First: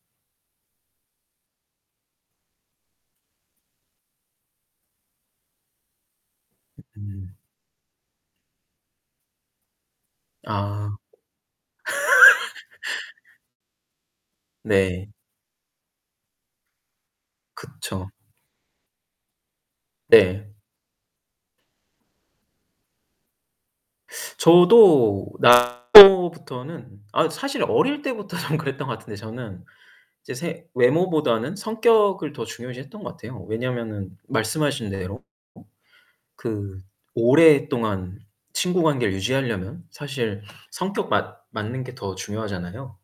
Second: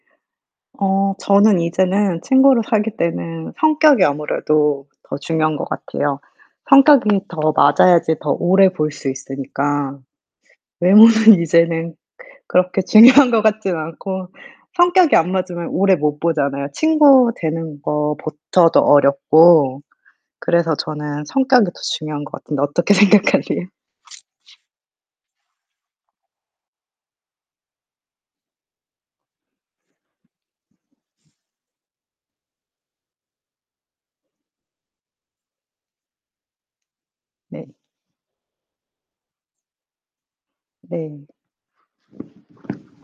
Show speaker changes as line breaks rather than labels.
어 저는 이제는 친구를 사귈 때는 성격이 아무래도 더 중요한 것 같아요. 성격이
음.
더 맞아야지 더 오래 볼 수 있으니까.
아.
외모는 이제는 그렇게 중요한 거 같진 않고.
네.
성격이 안 맞으면 오래 못 보잖아요. 친구 되는
그쵸
것부터도 어렵고.
네.
그래서 저는 성격이 더 중요한 것 같은데 어떻게 생각하세요?
저도 [unintelligible] 부터는 아, 사실 어릴 때부터 좀 그랬던 것 같은데, 저는. 이제 생 외모보다는 성격을 더 중요시했던 것 같아요. 왜냐하면은 말씀하신 대로 그
네.
오랫동안 친구 관계를 유지하려면 사실 성격 맞
네.
맞는 게 더 중요하잖아요.